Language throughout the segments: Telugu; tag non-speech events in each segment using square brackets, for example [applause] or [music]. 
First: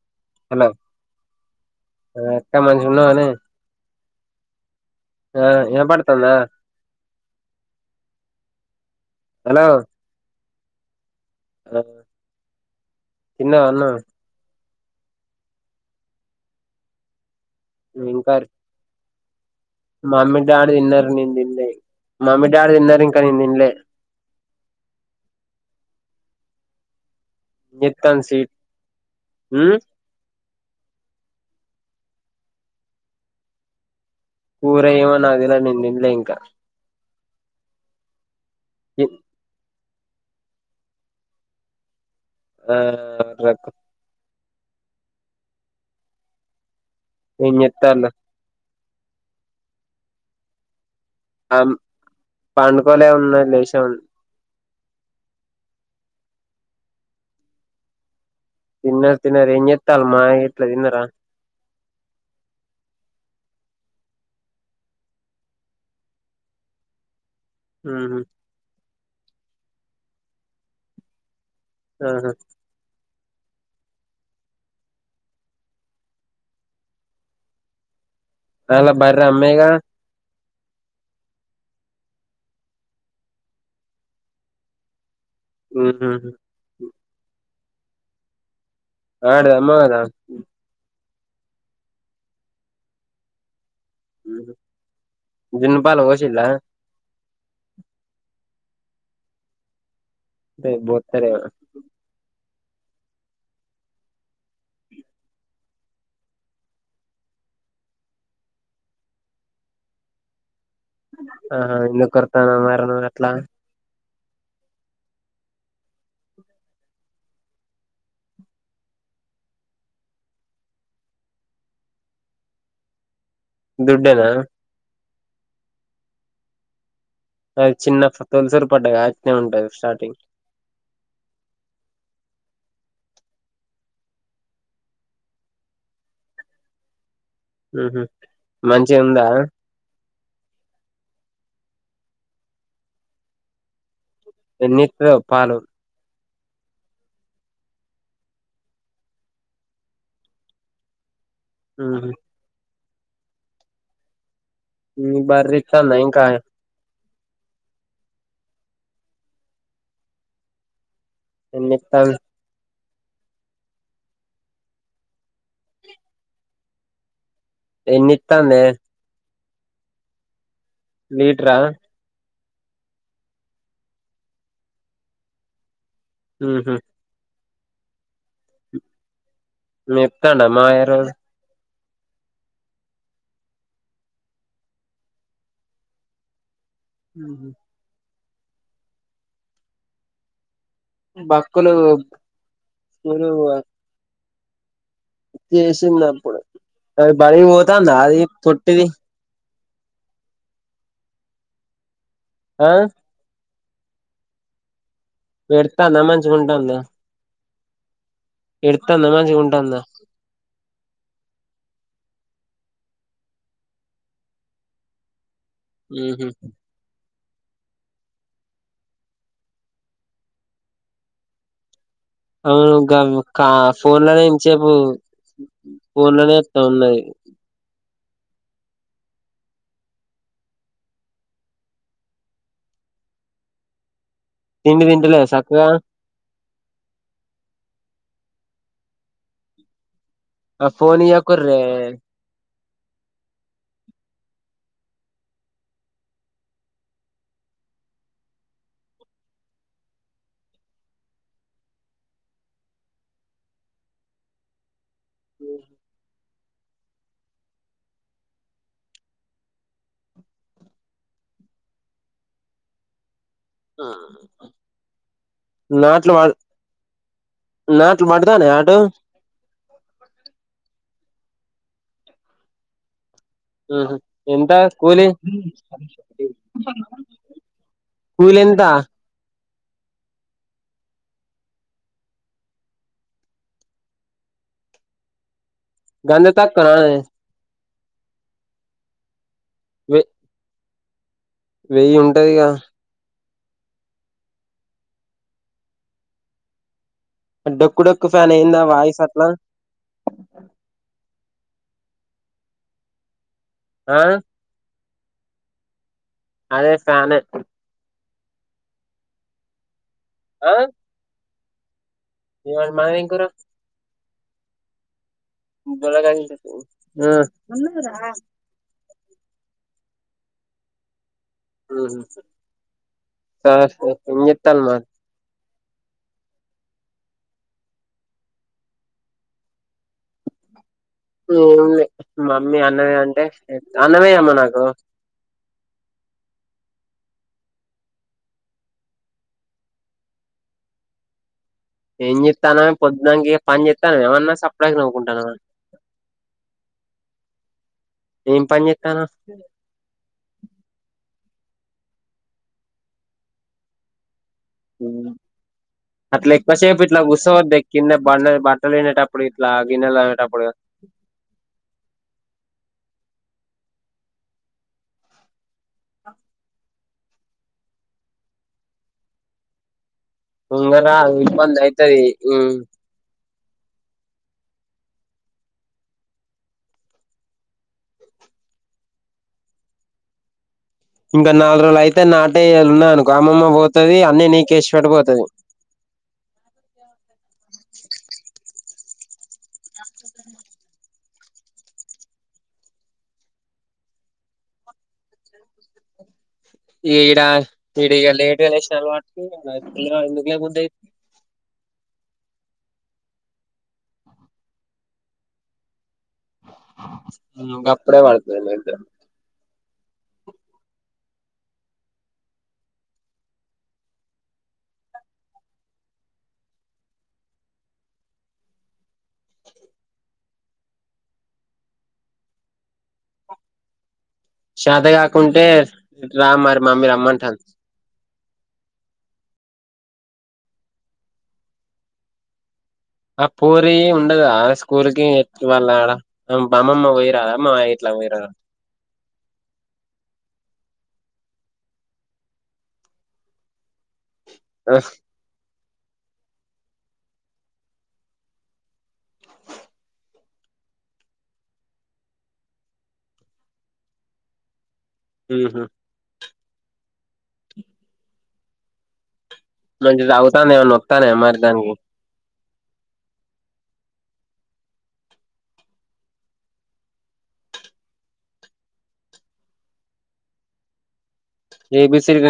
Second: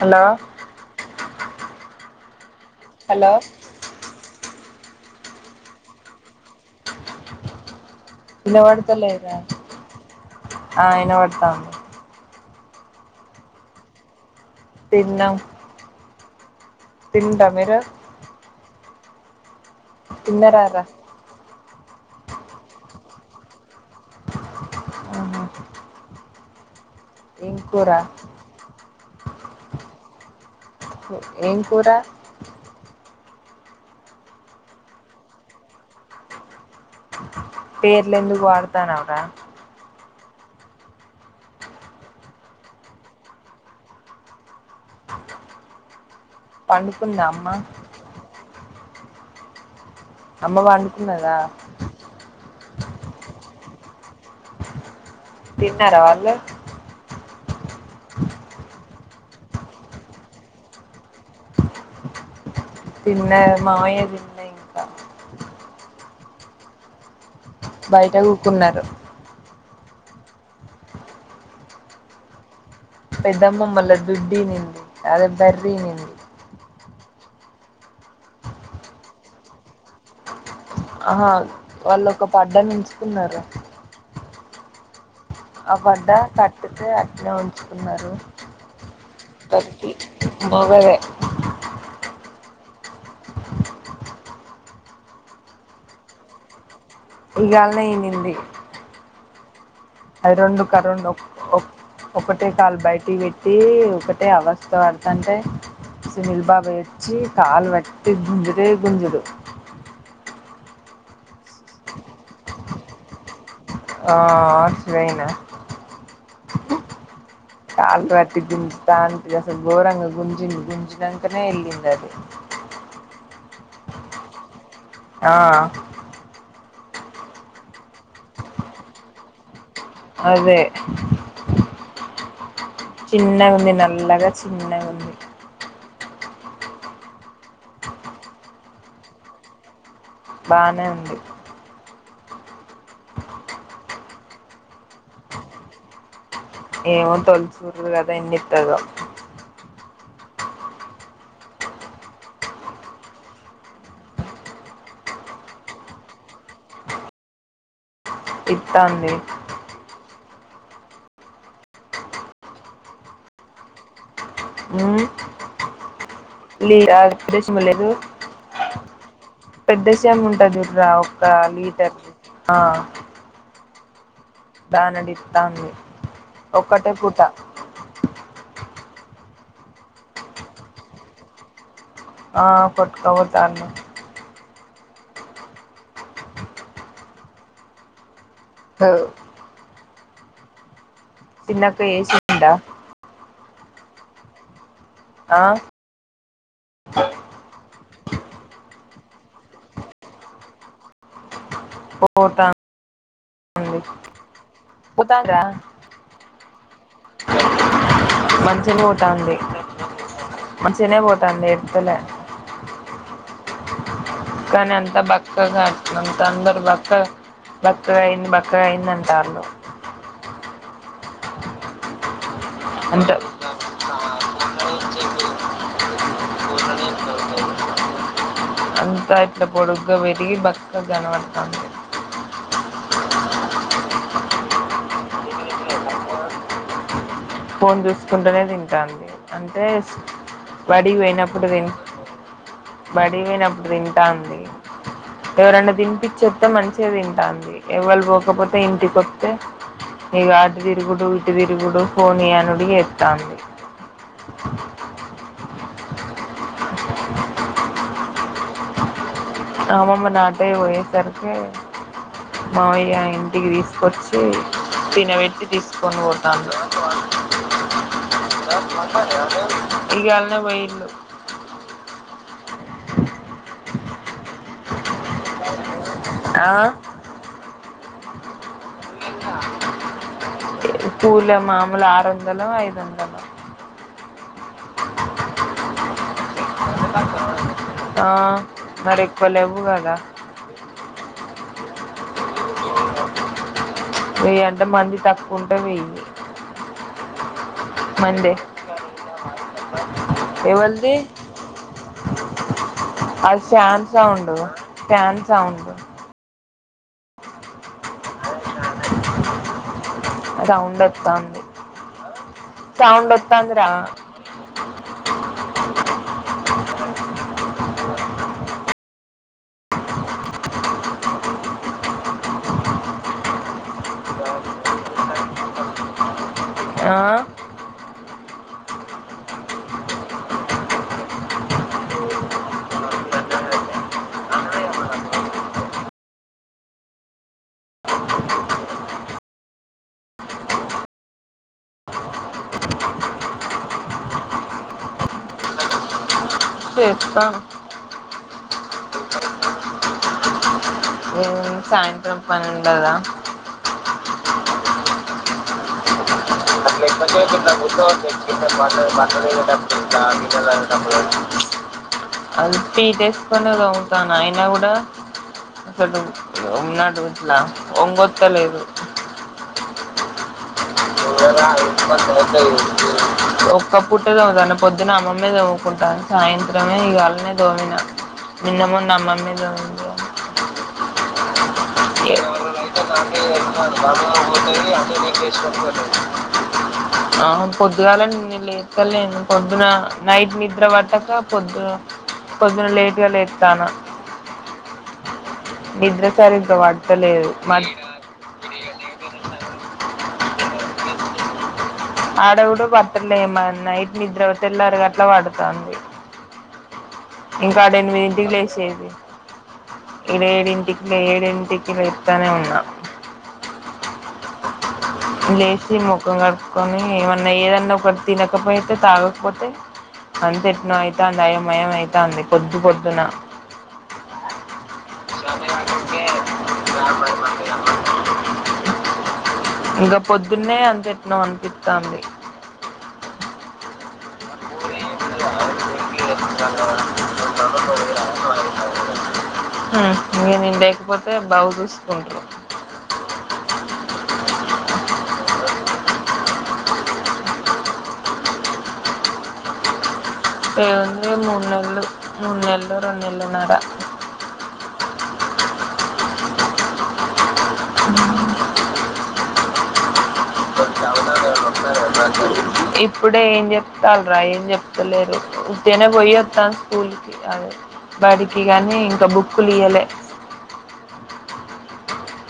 హలో ఆ అక్క మంచిగున్నావనే హలో ఆ ఇనపడతందా ఇనవడతలేదండి హలో ఆ ఇనవడతా తిన్నవ అన్నం తిన్నం తింటమీర మేమ్ కార్ మమ్మీ డాడీ తిన్నరారా తిన్నరు నేను తిన్లే మమ్మీ డాడీ తిన్నరు ఇంకా నేను తిన్లే ఆహా ఏం కూర ఇత్తన్సి మ్ ఏం కూరా కూర ఏమో నాకు తెలద్ నేను దిన్లే ఇంకా పేర్లు ఎందుకు వాడతానవ్రా ఆ రకు పండుకుందా ఏం అమ్మా చెత్తాళ్ళు అమ్మ వన్ అమ్ పండుకోలే ఉన్నది లేచే ఉంది తిన్నరా వాళ్ళే తిన్నర్ తిన్నార్ ఏం చెత్తల్ మాయ ఇట్ల తిన్నార తిన్నరు మావయ్య తిన్లే ఇంకా బయట ఉహు కూకున్నారు ఆహా పెద్దమ్మమ్మళ్ళ దుడ్డి ఈనింది అదే బర్రీ ఈనింది ఆళ్ళ బర్రె అమ్మెగా ఆహా వాళ్ళు ఒక పడ్డాను ఎంచుకున్నారు ఆ వడ్డ ఉహు కట్టితే అట్నే ఉంచుకున్నారు ఆడిది అమ్మవు టర్కి కదా మొగదే జున్నుపాలు పోసిండా ఈయాల్నే ఈనింది అయ్ రెండు కరెండు బోత్తరేమో ఒకటే కాళ్ళు బయటి పెట్టి ఒకటే అవస్థ పడతాంటే సునీల్ బాబాయి వచ్చి కాలు పట్టి గుంజుడే గుంజుడు ఆహా ఎందుకోరుతునవ్ మరి నువ్వట్లా ఆ.. రైనా కాలు పట్టి గుంజుతాండ గోరంగ గుంజి గుంజిన అంతనే ఇల్లింద అది దుడ్డేనా ఆ అది చిన్న తొలసూరు పడ్డ అట్నే ఉంటది స్టార్టింగ్ అదే చిన్నగా ఉంది నల్లగా చిన్నగుంది హ మంచిగుందా బానే ఉంది ఎన్నితాదో పాలు ఏమో తొలు చూరు కదా ఎన్నితదో హహ మీ బర్రి ఇంత్తందా ఇంకా ఇత్తాంది ఎన్ని ఇత్తంది అ ఆ ప్రదేశం లేదు ఎన్ని ఇత్తందే పెద్దశంబుఉంటదిచూడు ఒక్క లీటరా లీటర్ రెండు ఇస్తా ఉంది, ఉహు ఒక్కటే పూట మేపుతండా మామయ్య రోజు ఆ బట్టకపోతన్నారు హలో హ బక్కులు చిన్నక్క వేసిందా స్కూలు ఆ చేసింది అప్పుడు ఆది బడికిపోతుంది అది పొట్టిది ఉ పోతాంది ఆ పోతానురా ఎడుతాందా మంచిగా ఉంటాందా మంచిగా ఎడుతాందా పోతాంది మంచిగా ఉంటాందా మంచిగానే పోతాంది ఏడుస్తాలే పక్కని అంత బక్క అంత ఉహు అందరు బక్క బక్కగాయింది బక్కగాయింది అంటారు అంత అవును ఫోన్ లోనే ఇంసేపు ఫోన్ లోనే ఇస్తా ఉన్నది అంతా ఇట్లా పొడుగ్గా పెరిగి బక్కగా కనపడతాంది తిండి తింటలే సక్కగా ఫోన్ చూసుకుంటేనే తింటాది అంటే ఆ బడికి ఫోన్ పోయినప్పుడు ఇయ్యకుర్రే తి బడికి పోయినప్పుడు తింటాంది ఎవరనా తినిపచ్చ చెప్తే మంచిగా తింటాంది ఎవ్వళ పోకపోతే ఇంటికిస్తతే న అటు తిరుగుడు ఇటు తిరుగుడు పోనియానుడి ఏడుస్తాంది అమమ్మ నాటే వయసఆర్కి మామయయింది ఇంటికి తీసుకొచ్చి తినబెట్టి తీసుకొని నాట్లు ప పోతాను నాట్లు పడతానే అటు ఇయాలనే పోయండు ఆహ ఎంతా కూలి ఆ కులేనంత కులా మాముూలు ఆరు వందల ఐదు వందల గంత తక్కువనా ఆ మరి ఎక్కువ లేవు కదా వె వెయ్యి ఉంటాయిగా వెయ్యి అంటే మంది తక్కువుంటే వెయ్యి డొక్కు డొక్కు ఫ్యాన్ ఏంది ఆ వాయిస్ అట్లా ఎవళ్ళ్ది అది ఫ్యాన్ ఆ సౌండ్ ఫ్యాన్ సౌండ్ అదే ఫ్యానే ఆ సౌండ్ వత్తంది ఇవాళ మాది ఏం సౌండ్ కూర వత్తంది రా ఆ మ్మ్ఉహ్మ్ తర్వాత [unintelligible] ఆ ఏమిలే మమ్మీ అన్నం తినంటే అన్నమే అమ్మ నాకు ఏం చేత్తన్నావే పొద్దానంకా ఇగ పని చేత్తనవా ఏమన్నా సప్డాగ నవుకుంటున్నవా చేత్తను ఏం పని చెత్తన్నవ్ ఏం సాయంత్రం పనుండదా అట్లే అట్లా తసేపు ఇట్లా ఎక్కువ సేపు ఇట్లా కూసోవద్దే కింద కూర్చోవద్దు బండ కింద బట్టలు బట్టలేనట్టా అప్పుడు బట్టలు ఇట్లా వేసేటప్పుడు గిన్నెల ఇట్లా తోమేటప్పుడు గిన్నెలు అది పీట ఏసుకునే తోముతాను అయినా కూడా అతడు నడుము ఇట్లా ఒంగుతా లేదు ముందర ఇబ్బంది అయితది ఉమ్మ్ ఒక్క పుట్టే తోముతన్న పొద్దున అమ్మమ్మే తోముకుంటంది సాయంత్రమే ఇగ అన్నీ తోమినా నిన్న మొన్న అమ్మమ్మే తోమింది ఇవాళ ఇంగా నాలుగు రోజులు అయితే నాటేయ ఉన్నాది అనుకో అమ్మమ్మ పోతది అన్ని నీకే ఇసిపెట్టి పోతది ఆ పొద్దుగాలనే నేను లేత్తలేను పొద్దున నైట్ నిద్ర పట్టక పొద్దు పొద్దున లేట్గా లేత్తన్న నిద్ర సరిగ్గా ఇగ ఈడ పడ్తలేదు మ ఈడ ఇగ లేట్గా లేసినవ్ కాబట్టి ఇంగ నిద్ర ఎందుకులేముందే ఆడవుడు పట్టలేమ నైట్ నిద్ర తెల్లారుగాట్లా పడుతంది ఇంకాడ గప్పుడే ఎనిమిదింటికి పడుతది నిద్ర లేసేది ఇడ ఏడింటికి ఏడింటికి లేత్తనే ఉన్నా లేసి ముఖం కడుపుకొని ఏమన్నా ఏదన్నా ఒకటి తినకపోతే తాగకపోతే అంత ఎట్నో అయితంది అయోమయం అయితంది పొద్దు పొద్దున శతా కాకుంటే రా మరి మమ్మీ రమ్మంటంది ఇంకా పొద్దున్నే అంత ఎట్నో అనిపిత్తంది ఆ పోరి ఉండదా ఆ స్కూల్‌కి వాళ్ళ ఆడ బమ్మమ్మ పొయిరా అమ్మమ్మ ఇట్లా పొయిరా ఉమ్మ్ ఇంగ నేను లేకపోతే బాగు చూసుకుంటారు ఆ ఏముంది మూన్నెలు మూన్నెలు రెనెల్లు నర మ్మ్ఉహ్మ్ మంచిగా తాగుతన్న ఏమన్నా వోస్తాన్నయా మరి దానికి ఇప్పు ఇప్పుడే ఏం చెప్తల్లుర ఏం చెప్తలేరు ఉత్తిగానే పోయి వోత్తన్న స్కూల్ కి అది బడికి గానీ ఇంకా బుక్కులు ఇయ్యలే A B C D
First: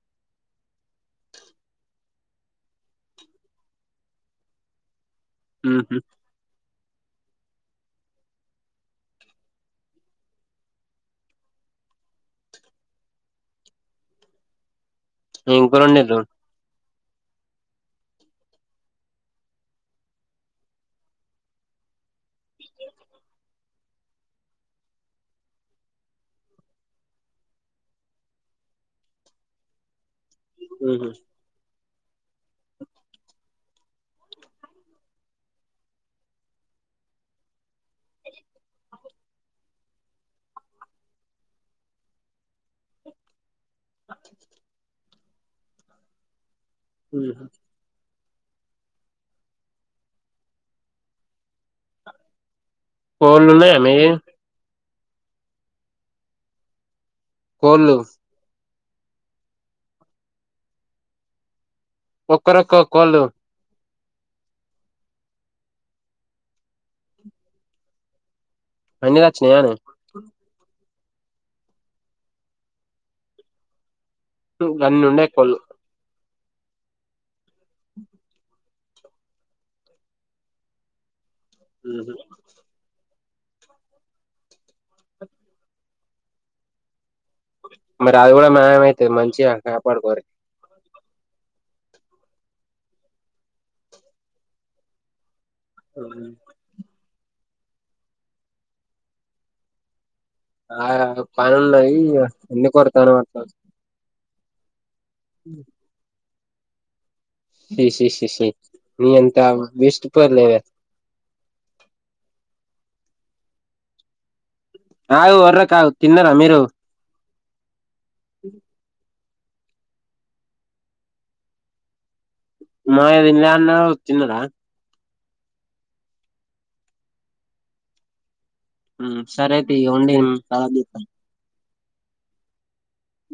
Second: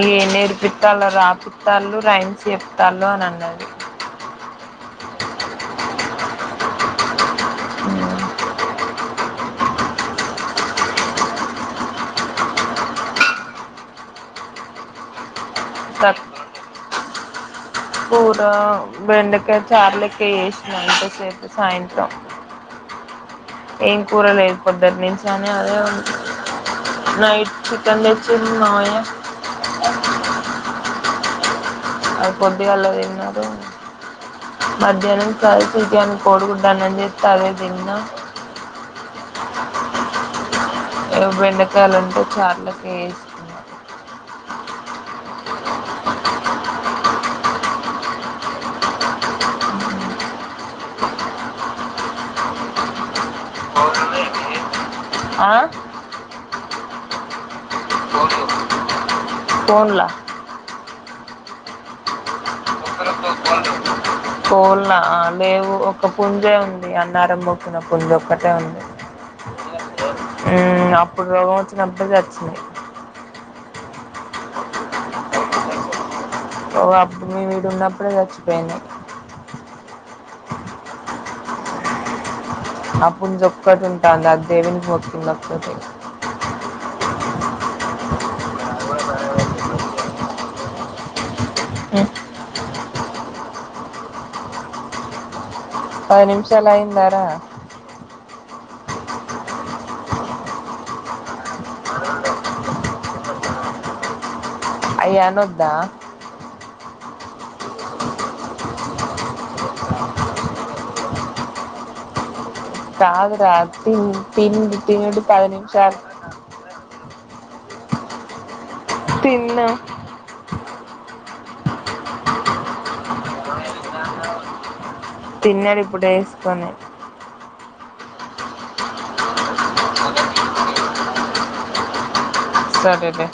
E ఏ నేర్పితాండ్రో రాపి తాండ్రు రైమ్స్ చెప్తాళ్ళు అని అన్నాది. ఉహూ హ్ ఇంకో రెండు నెలలు కూరబెండకాయ చారూ లెక్క చేసినవ అంతసేపు సాయంత్రం ఏం కూరలేదు పొద్దున్నుంచి అని అదే ఉంది నైట్ చికెన్ తెచ్చిండు మామయ్యా ఉహ్ అది పోద్దుగాళ తీన్నాడు. మధ్యాహ్నం ఫ్రై చికెన్ కోడిగుడ్డు అన్నం చేస్త అదే తిన్న బెండకాయలుంటే చారు లెక్క చేసిన ఉహ్ కోళ్ళు ఉన్నాయా మీయి ఆ కోళ్ళు కోళ్ళు ఒక్కరొక్క కోళ్ళు కోళ్ళ లేవు ఒక పుంజే ఉంది అన్నారం మొకిన పుంజే ఒక్కటే ఉంది అన్నీ సచ్చినయానే అప్పుడు రోగం వచ్చినప్పుడు సచ్చినాయి గాన్నీ ఉండేయి కొళ్ళు ఓ అప్పుడు మేము ఈడ ఉన్నప్పుడే చచ్చిపోయినాయి ఉహ్ అప్పుడు నుంచి ఒక్కటి ఉంటంది అది దేవునికి మొక్కింది. మరి అది కూడా మాయా ఐతది మంచిగా కాపాడుకోర్రి హ్ పది ఊహు. నిమిషలు అయిందారా ఆ పని ఉన్నాయి. అన్ని కొరతన్నవు అక్క అయ్య అనోద్దా శి శి శి ని అంత వెస్ట్ పోరీ లేవే కాదురా తిండి తినుడు పది నిమిషాలు నా మీరు ఉ తిన్న మగా తినాలే తిన్నర తిన్నాడు ఇప్పుడు వేసుకొని సరే తి ఇగ ఉండు తర్వాత చెత్త సరే